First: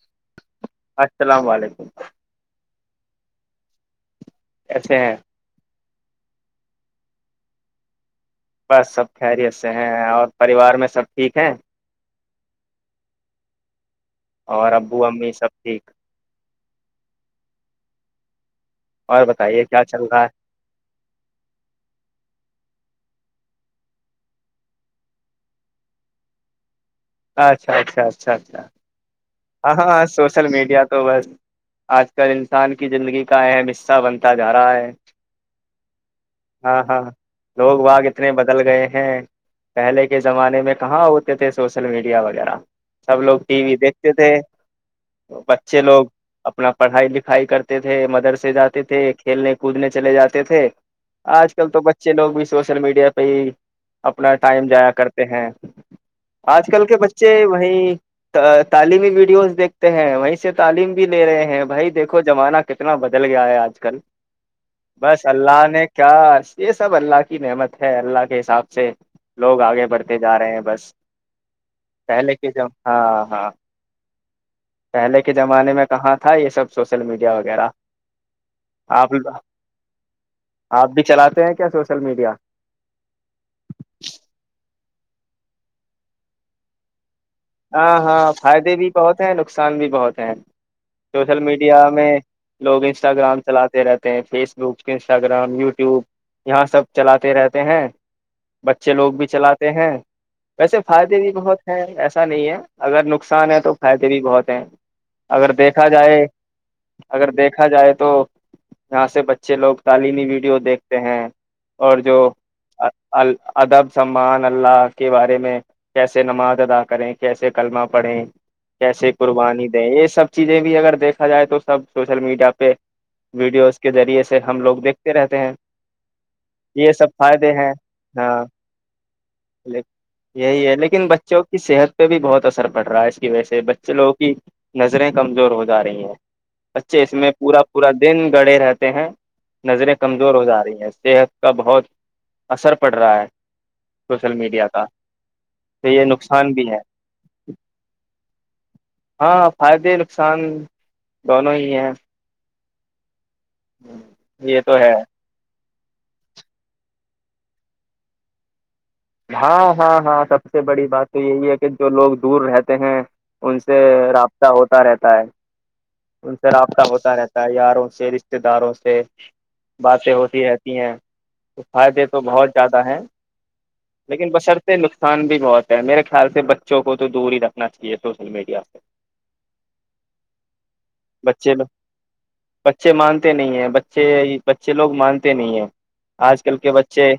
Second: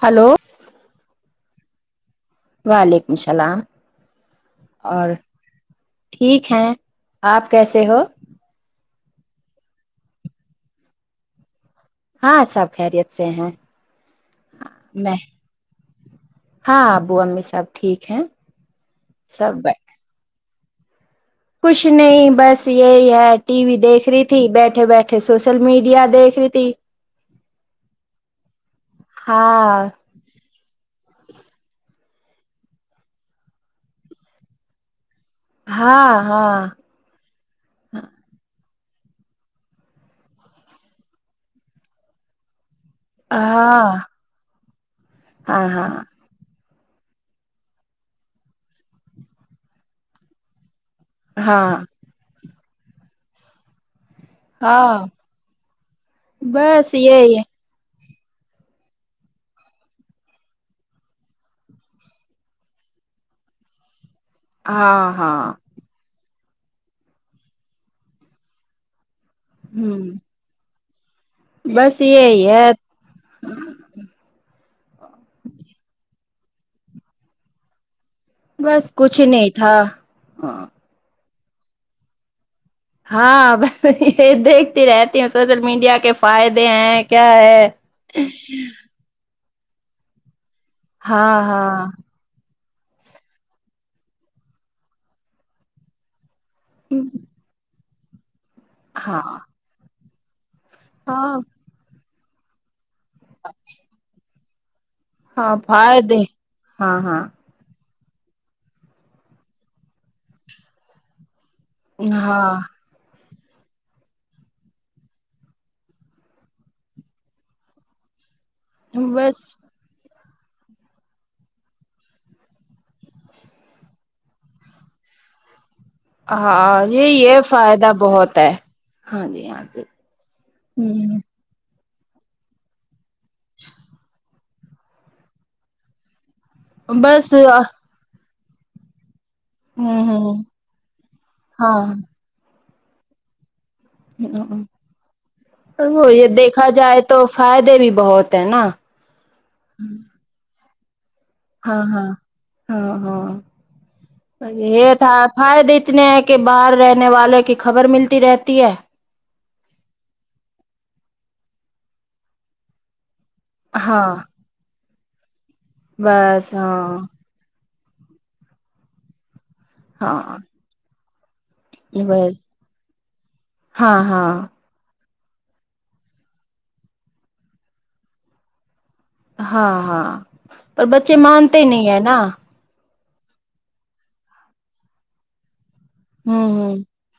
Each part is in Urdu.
ہلو السلام علیکم وعلیکم السلام کیسے اور ہیں ٹھیک ہے اپ کیسے ہو بس سب خیریت سے ہیں اور پریوار میں سب ٹھیک ہیں ہاں سب خیریت سے ہیں اور ابو میں امی سب ٹھیک ابو امی صاحب ٹھیک ہے اور بتائیے کیا چل رہا ہے کچھ نہیں بس یہی ہے ٹی وی دیکھ رہی تھی بیٹھے بیٹھے سوشل میڈیا دیکھ رہی تھی اچھا اچھا اچھا اچھا اچھا اچھا ہاں ہاں سوشل میڈیا اج کل انسان کی زندگی کا اہم حصہ بنتا جا ہاں ہاں لوگ وہاں کتنے بدل گئے ہیں پہلے کے زمانے میں کہاں ہوتے تھے سوشل میڈیا وغیرہ سب لوگ ٹی وی ہاں دیکھ تھے ہاں بچے ہاں لوگ اپنا پڑھائی لکھائی کرتے تھے مدرسے جاتے تھے کھیلنے کودنے چلے جاتے تھے آج کل ہاں تو بچے لوگ بھی سوشل میڈیا پہ اپنا ٹائم جایا ہاں کرتے ہیں آج کل بس کے بچے یہی ہے وہیں ا [unintelligible] تعلیمی ویڈیوز دیکھتے ہیں وہیں سے تعلیم بھی لے رہے ہیں بھائی دیکھو زمانہ کتنا بدل گیا ہے آج کل ہاں بس ہاں اللہ نے کیا یہ سب اللہ کی نعمت ہے اللہ کے حساب سے لوگ ہ آگے بڑھتے جا رہے ہیں بس بس پہلے یہی کی جؤ ہے ہاں ہاں پہلے کے زمانے میں کہاں تھا یہ سب سوشل میڈیا وغیرہ بس آپ کچھ نہیں تھا ہ آپ بھی چلاتے کیا سوشل میڈیا بس یہ دیکھتی رہتی ہ سوشل میڈیا کے فائدے ہیں کیا ہے ہاں ہاں فائدے بھی بہت ہیں نقصان بھی بہت ہیں سوشل ہاں میڈیا ہاں میں لوگ انسٹاگرام چلاتے رہتے ہیں فیس بک انسٹاگرام یوٹیوب یہاں سب چلاتے رہتے ہیں بچے لوگ ہاں بھی چلاتے ہیں ویسے فائدے بھی ہاں بہت ہیں ای ایچسا نہیں ہے اگر نقصان ہے تو فائدے بھی بہت س [unintelligible] اگر ہاں دیکھا فائدے جائے ہاں ہاں اگر دیکھا جائے تو تو یہاں سے بچے لوگ تعلیمی ویڈیو دیکھتے ہیں اور جو ہاں ال ادب سمان اللہ کے بارے میں کیسے نماز ادا کریں کیسے کلمہ پڑھیں کیسے بس قربانی دیں یہ سب چیزیں بھی اگر دیکھا جائے تو سب سوشل میڈیا پہ ویڈیوز کے ذریعے سے ہم لوگ دیکھتے رہتے ہیں ہاں یہ سب یہ فائدے ہیں فائدہ بہت ہاں ہے ہاں جی ہاں جی یہی ہے لیکن ہوں بچوں کی صحت پہ بھی بہت اثر پڑ رہا ہے ویسے بچے لوگوں کی نظریں کمزور ہو جا رہی ہیں اچھا اس میں بس پورا ہوں پورا دن گڑے رہتے ہیں نظریں کمزور ہوں ہو جا رہی ہیں صحت کا ہاں بہت اثر پڑ رہا ہے سوشل میڈیا کا تو وہ یہ نقصان دیکھا بھی ہے جائے تو فائدے بھی بہت [unintelligible] ہاں ہاں فائدے نقصان دونوں ہی ہاں ہیں ہاں ہاں ہاں یہ تو ہے تھا فائے د اتنے ہیں کہ باہر رہنے والوں کی خبر ملتی رہتی ہے ہاں ہاں ہاں سب سے بڑی بات تو یہی ہے کہ جو لوگ دور رہتے ہیں ان سے ہاں رابطہ ہوتا رہتا سائ ان سے بس رابطہ ہاں ہوتا رہتا ہے یار جے رشتتے داروں سے باتیں ہاں ہوتی رہتی ہیں تو فائدے تو بس بہت زیادہ ہیں ہاں ہاں لیکن بشرتے ن نقصان بھی بہت ہے میرے خیال سے بچوں کو تو دور ہی رکھنا چاہیے سوشل میڈیا سے ہاں ہاں پر بچے مانتے نہیں ہیں نا بچے مانتے نہیں ہیں بچے بچے لوگ مانتے نہیں ہیں آج ہوں کل کے ہوں بچے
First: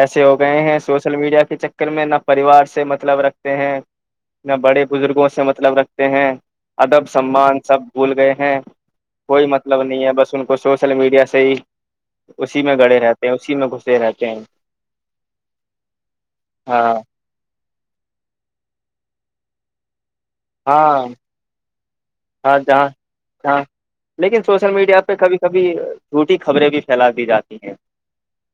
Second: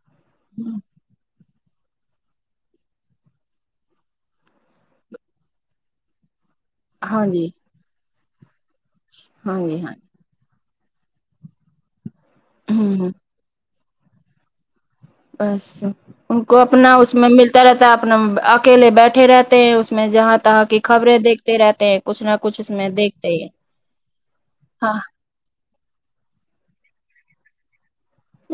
ایسے ہو گئے ہیں سوشل میڈیا کے چکر میں نہ پریوار سے مطلب رکھتے ہیں نہ بڑے بزرگوں سے مطلب رکھتے ہیں ادب ہاں جی سمان سب بھول گئے ہیں کوئی ہاں جی مطلب ہاں نہیں ہے بس ان کو سوشل میڈیا سے ہی اسی جی میں گڑے ہوں ہ رہتے ہیں اسی میں گس سینا کیاین بس ان کو اپنا اس میں مل طرح طر اپنا اکیلے بیٹھے رہتے ہیں اس میں جہاں تہاں کی ہاں خبریں دیکھتے رہتے ہیں کچھ نہ ہاں کچھ اس میں جہاں دیکھتے ہیں ہاں لیکن سوشل ہاں میڈیا پہ کبھی کبھی جھوٹی خبریں بھی پھیلا دی جاتی ہیں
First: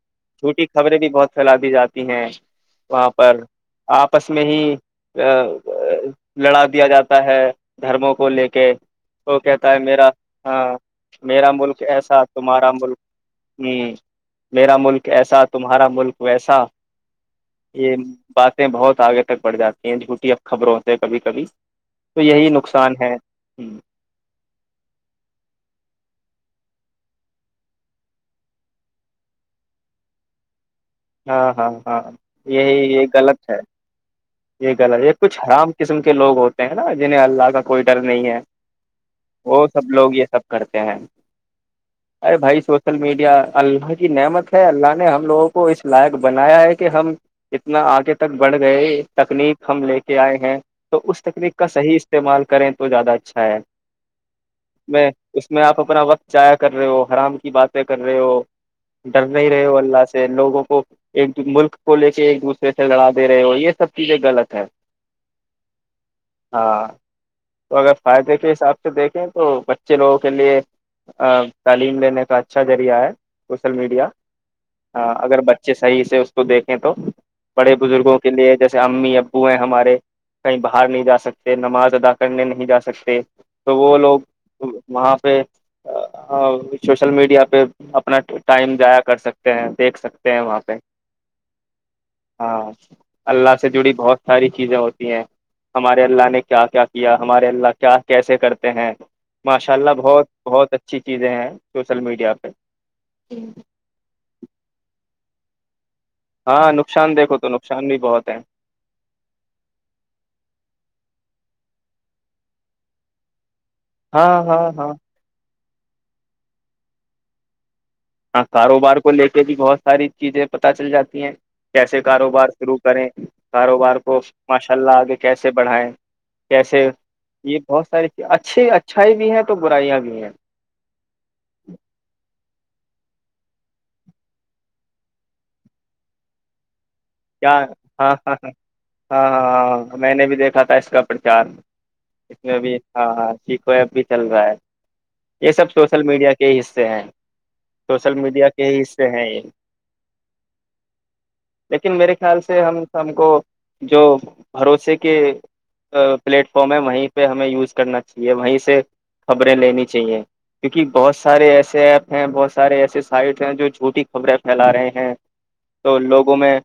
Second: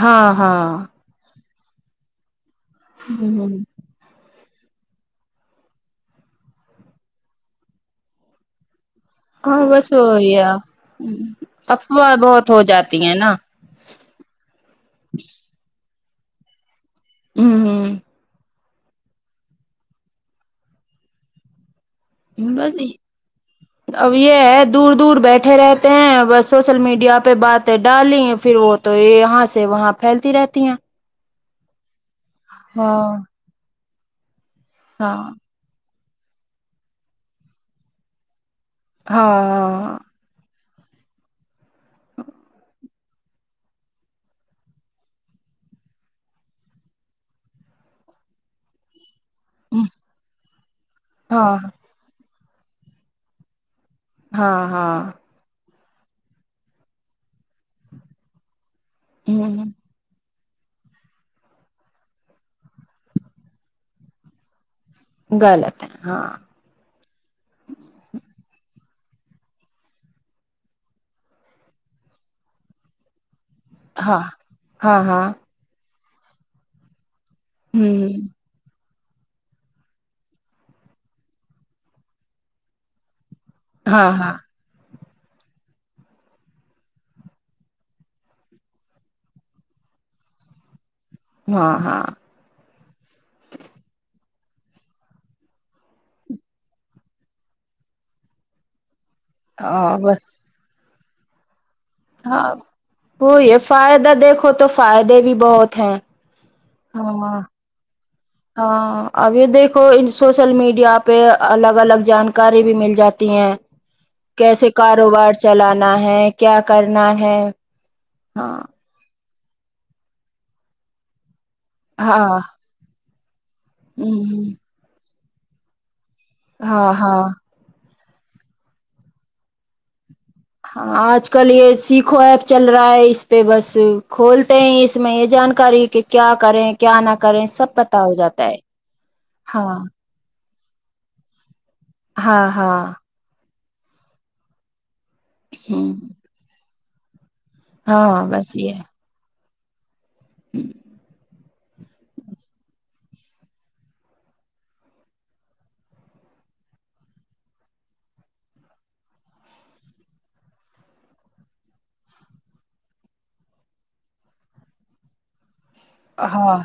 ہاں ہاں جھوٹی خبریں بھی بہت پھیلا دی جاتی ہیں وہاں پر ہ آپس میں ہی لڑا دیا جاتا ہے دھرموں کو لے کے کہ وہ اور کہتا ہے بس میرا وہی ہے ہاں میرا ملک افواہ ایسا بہت ہو تمہارا ملک جاتی ہیں نا ہ میرا ملک ایسا تمہارا ملک ویسا ہ یہ بق بہت آگے تک بڑ جاتی ہیں جھوٹی اب خبر ہوتے ہے کبھی کبھی تو یہی ہ بس نقصان ہے اب یہ ہے دور دور بیٹھے رہتے ہیں ب سوشل میڈیا پہ باتیں ڈالی پھر وہ تو یہاں سے وہاں پھیلتی رہتی ہیں ہاں ہاں ہاں یہی یہ ہاں غلط ہے یہ گ ہے یہ ہاں کچھ آرام قسم کے لوگ ہوتے ہیں نا جنہیں اللہ کا کوئی ڈر نہیں ہے وہ سب ہاں لوگ یہ سب کرتے ہیں ارے بھائی سوسل میڈیا اللہ کی نعمت ہے اللہ نے ہم لوگوں کو اس لائق بنایا ہے کہ ہم اتنا آگے تک بڑھ گئے تکنیک ہم لے کے آئے ہیں تو اس تکنیک ہاں کا صحیح استعمال کریں تو زیادہ اچھا ہے ہاں میں ہاں اس میں آپ اپنا وقت جایا کر رہے ہو حرام کی باتیں کر رہے ہو ڈر نہیں رہے ہ ہو اللہ سے لوگوں کو ایک ملک کو لے کے ایک دوسرے سے لڑا دے رہے ہو یہ سب چیزیں غلط ہے غلط ہے ہاں ہاں تو اگر فائدے کے حساب سے دیکھیں تو بچے لوگوں کے لیے تعلیم لینے کا اچھا ذریعہ ہے سوشل میڈیا ہاں ہاں ہاں اگر بچے سے صحیح سے اس کو دیکھیں تو بڑے بزرگوں ہوں کے لیے جیسے جسے امی ابو ہیں ہمارے کہیں باہر نہیں جا سکتے نماز ادا کرنے نہیں جا سکتے تو وہ ہاں لوگ ہاں وہاں پہ سوشل میڈیا پہ اپنا ٹائم جضایا کر سکتے ہیں دیکھ سکتے ہیں وہاں پہ ہاں ہاں ہاں اللہ بہت ساری چیزیں ہوتی ہیں ہمارے اللہ نے کیا کیا کیا ہمارے اللہ کیا کیسے کرتے ہیں ماشاء اللہ ہ بس بہت بہت اچھا اچھی چیزیں ہیں سوشل میڈیا پہ ہاں وہ ہے فائدہ دیکھو تو فائدے بھی بہت ہیں ہاں نقصان دیکھو ہاں تو نقصان بھی بہت ہے ہاں ابھی دیکھو سوشل میڈیا پہ الگ الگ جانکاری بھی مل جاتی ہیں ہاں ہاں کیسے ہاں کاروبار سے چلانا ہے کیا کرنا ہے ہاں کاروبار کو لے کے پ بھی بہت ساری چیزیں پتہ چل جاتی ہیں کیسے ہاں کاروبار شروع کریں کاروبار ہ کو ماشاء اللہ آگے کیسے بڑھائیں کیسے ہاں ہاں یہ بہت ساری اچھی اچھائی بھی ہے تو برائیاں بھی ہیں ہاں آج کل یہ سیکھو ایپ چل رہا ہے اس پہ بس کھولتے ہیں اس میں یہ جانکاری کہ کیا کریں کیا نہ کریں کیا ہاں سب پتا ہو ہاں ہاں جاتا ہاں ہے ہاں ہاں میں نے بھی دیکھا تھا اس کا پرچار اس میں بھی ہاں ہاں س کو ایب بھی چل رہا ہے یہ سب ہ سوشل میڈیا کے ہی حصہ سے سوشل ہاں میڈیا بس کے یہ ہی حصے ہیں یہ [unintelligible] لیکن میرے خیال سے ہم ہم کو جو بھروسے کے پلیٹ فارم ہے وہیں پہ ہمیں یوز کرنا چاہیے وہیں سے خبریں لینی چاہیے کیونکہ بہت سارے ایسے ایپ ہیں بہت سارے ایسے سائٹ ہیں جو جھوٹی خبریں پھیلا رہے ہیں تو لوگوں میں ہاں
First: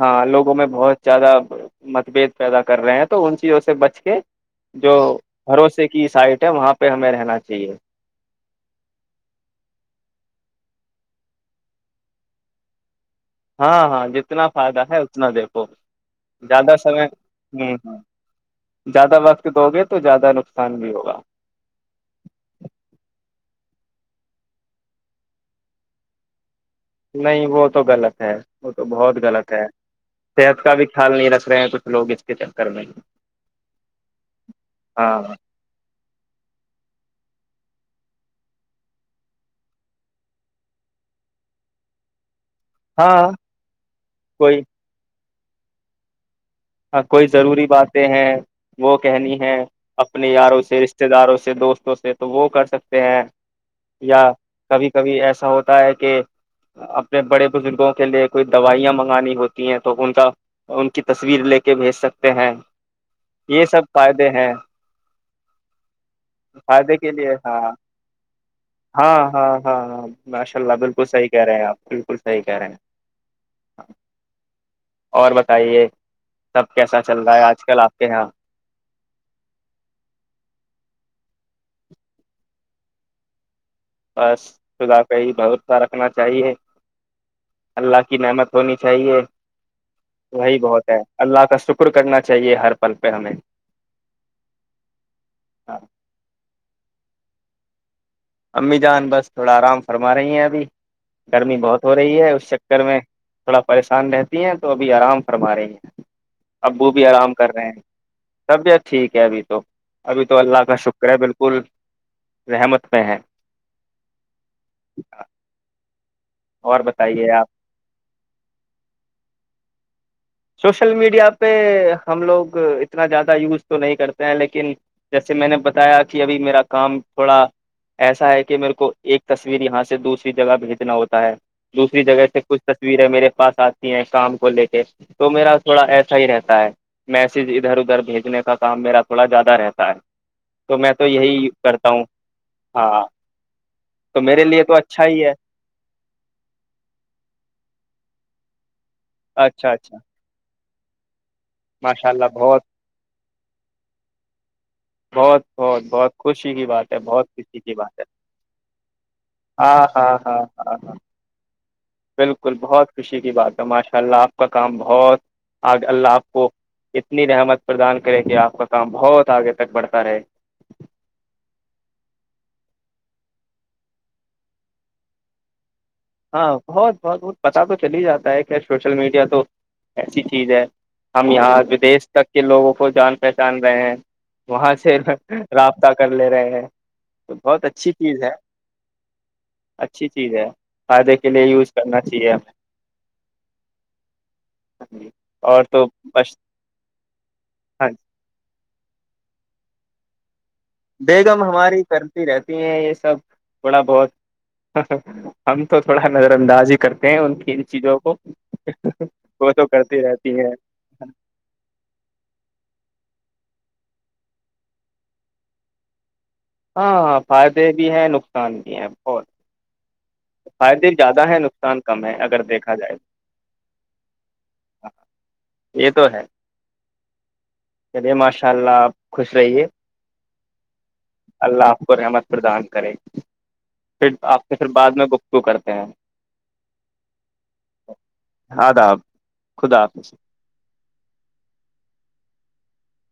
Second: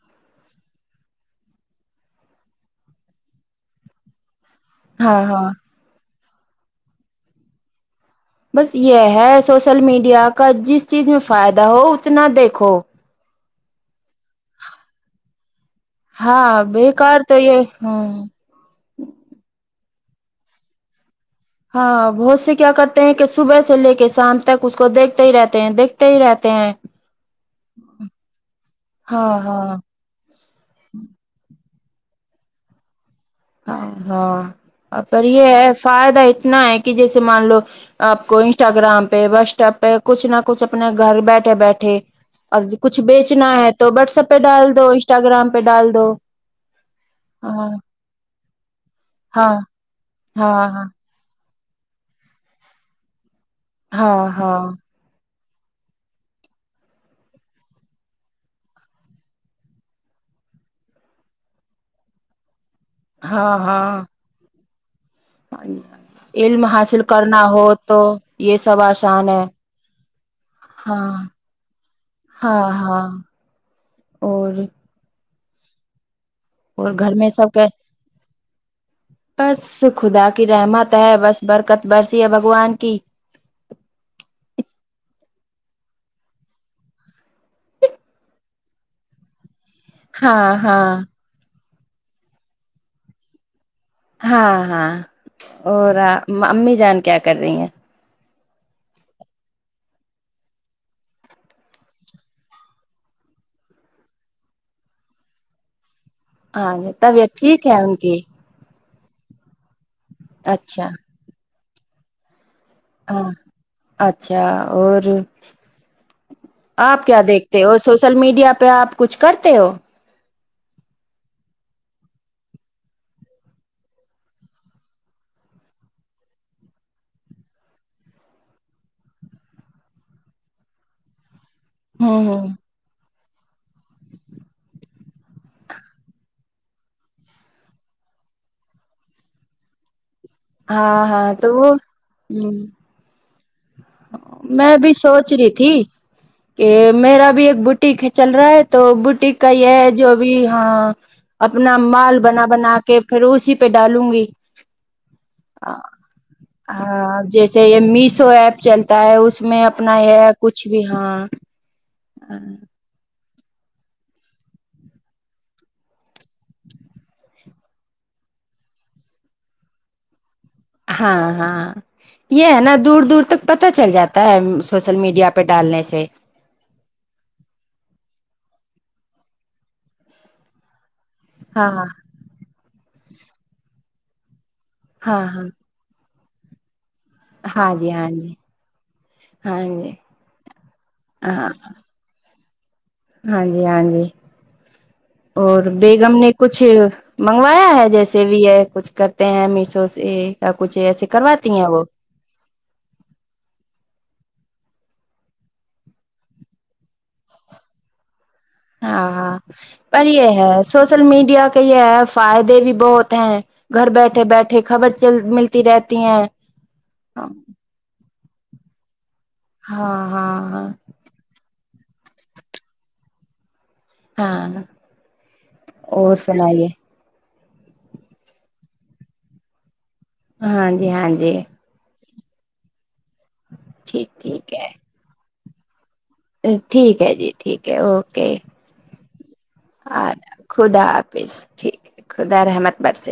ہاں لوگوں میں بہت زیادہ متبد پیدا کر رہے ہیں تو ان چیزوں سے بچ کے جو ہاں ہاں بھروسے کی سائڈ وہاں پہ ہمیں رہنا چاہیے بس یہ ہے سوشل میڈیا کا جس چیز میں فائدہ ہو اتنا دیکھو ہاں ہاں جتنا فائدہ ہے اتنا د تو ہاں زیادہ سمے بےیکار تو یہ ہوں ہوں زیادہ وقت دو گے تو زیادہ نقصان بھی ہوگا ہاں بہت سے کیا کرتے ہیں کہ صبح سے لے کے شام تک اس کو دیکھتے ہی رہتے ہیں دیکھتے ہی رہتے ہیں نہیں وہ تو غلط ہے وہ تو بہت ہاں غلط ہے ہاں صحت کا بھی خیال نہیں رکھ رہے ہیں کچھ لوگ اس کے چکر میں ہاں ہاں ہاں پر یہ ہے فائدہ اتنا ہے کہ جیسے سے مان لو آپ کو انسٹاگرام پہ واٹس ایپ پہ کچھ نہ کچھ اپنے گھر بیٹھے بیٹھے اب کچھ ہاں بیچنا ہے تو واٹسپ پہ کوئی ڈال دو انسٹاگرام میں ڈال دو ہاں کوئی ضروری ہاں باتیں ہیں وہ کہنی ہے ہاں اپنے یاروں ہاں سے ہاں رشتے داروں سے اچھے دوستوں سے تو وہ کر سکتے ہیں یا ہاں ہاں کبھی کبھی ایسا ایا ہوتا ہے کہ اپنے بڑے بزرگوں کے لیے کوئی دوائیاں منگانی ہوتی ہیں تو ان کا ان کی تصویر لے کے کے بھیج سکتے ہیں ہاں یہ سب ہاں فائدے ہیں علم فائدے حاصل کے لیے کرنا ہو ہاں تو یہ سب ہاں آسان ہے ہاں ہاں ہاں ماشاء اللہ بالکل ہاں صحیح کہہ رہے ہیں آپ بالکل صحیح کہہ ہاں رہے ہیں ہاں اور تاہے اور گھر میں سب کہ بس خدا کی رحمت ہے بس برکت برسی ہے بھگوان کی بس خدا کا ہی بھروسہ رکھنا چاہیے اللہ کی نعمت ہونی چاہیے ہاں وہی بہت ہاں ہے اللہ کا شکر شکر کرنا چاہیے ہر پل پہ ہمیں ہاں ہاں ہاں اور امی جان کیا کر رہی ہیں امی جان بس تھوڑا آرام فرما رہی ہیں ابھی گرمی بہت ہو رہی ہے اس چکر میں تھوڑا پریشان رہتی ہیں تو ابھی آرام فرما رہی ہیں ہاں ج ابو بھی تب یہ آرام کر ٹھیک رہے ہے ہیں ان کی طبیعت ٹھیک ہے ابھی تو ابھی تو اللہ کا اچھا شکر ہے بالکل رحمت میں ہے ہاں اچھا اور اور آپ کیا بتائیے دیکھتے ہو سوشل میڈیا پہ آپ کچھ کرتے ہو سوشل میڈیا پہ ہم لوگ اتنا زیادہ یوز تو نہیں کرتے ہیں لیکن جیسے میں نے بتایا کہ ابھی میرا کام تھوڑا ایسا ہے کہ میرے کو ایک تصویر یہاں سے دوسری جگہ بھیجنا ہوتا ہے دوسری ہوں جگہ سے ہوں کچھ تصویر ہے میرے پاس آتی ہیں کام کو لے کے تو میرا تھوڑا ایسا ہی رہتا ہے میسج ادھر ادھر بھیجنے کا کام میرا تھوڑا زیادہ رہتا ہے تو میں ہاں ہاں تو یہی وہ کرتا ہوں ہ ہاں تو میرے لیے میں تو بھی اچھا ہی سوچ ہے رہی تھی کہ میرا بھی ایک بٹی چل رہا ہے تو بوٹیک کا اچھا یہ اچھا جو بھی ہاں اپنا ماشاء مال اللہ بنا بہت بنا کے پھر اسی پہ ڈالوں گی بہت بہت بہت خوشی کی بات ہے بہت خوشی کی بات ہے سو ایپ چلتا ہے اس میں ہاں اپنا ہاں یہ ہاں کچھ بھی ہاں بالکل بہت خوشی بات ہے ماشاء اللہ آپ کا کام بہت اللہ آپ کو اتنی رحمت پردان کرے کہ آپ کا کام بہت آگے تک بڑھتا رہے ہاں ہاں یہ ہے نا دور دور تک پتا چل جاتا ہے سوشل میڈیا پہ ڈالنے سے ہاں بہت بہت بہت پتا تو چل ہی جاتا ہے کیسے سوشل میڈیا تو ایسی چیز ہے ہم یہاں ہاں ودیش تک کے لوگوں کو کو جان پہچان رہے ہیں وہاں سے ہاں ہاں رابطہ کر لے رہے ہیں تو بہت ہاں جی اچھی ہاں چیز ہے جی ہاں جی اچھی چیز ہے فائدے کے ہاں لیے یوز کرنا چاہیے ہمیں ہاں جی ہاں جی ہمیں اور تو بیگم نے بس کچھ منگوایا ہے ہاں جیسے بھی ہے کچھ کرتے ہیں میشو سے ایک بیگم ہماری کرتی رہتی ہیں یہ سب تھوڑا بہت ہم تو تھوڑا نظر انداز ہی کرتے ہیں ان کی ان چیزوں کو ہاں ہاں وہ تو کرتی پر یہ رہتی ہے سوشل میڈیا کے یہ ہے فائدے بھی بہت ہیں گھر بیٹھے بیٹھے خبر چل ملتی رہتی ہیں ہاں ہاں فائدے بھی ہیں نقان [inaudible] اور ہاں ہاں فائدے زیادہ ہیں نقصان کم ہے اگر دیکھا جائے ہاں تو۔ یہ تو اور ہے سنائیے چلیے ماشاء اللہ آپ خوش رہیے [unintelligible] اللہ آف کو رحمت پردان کرے ٹھیک پھر آپ ٹھیک نے پھر ہے بعد میں گ کو کرتے ہیں ٹھیک ہے جی ٹھیک ہے اوکے آداب خدا حافظ ہ خدا حافظ ٹھیک ہے خدا رحمت برس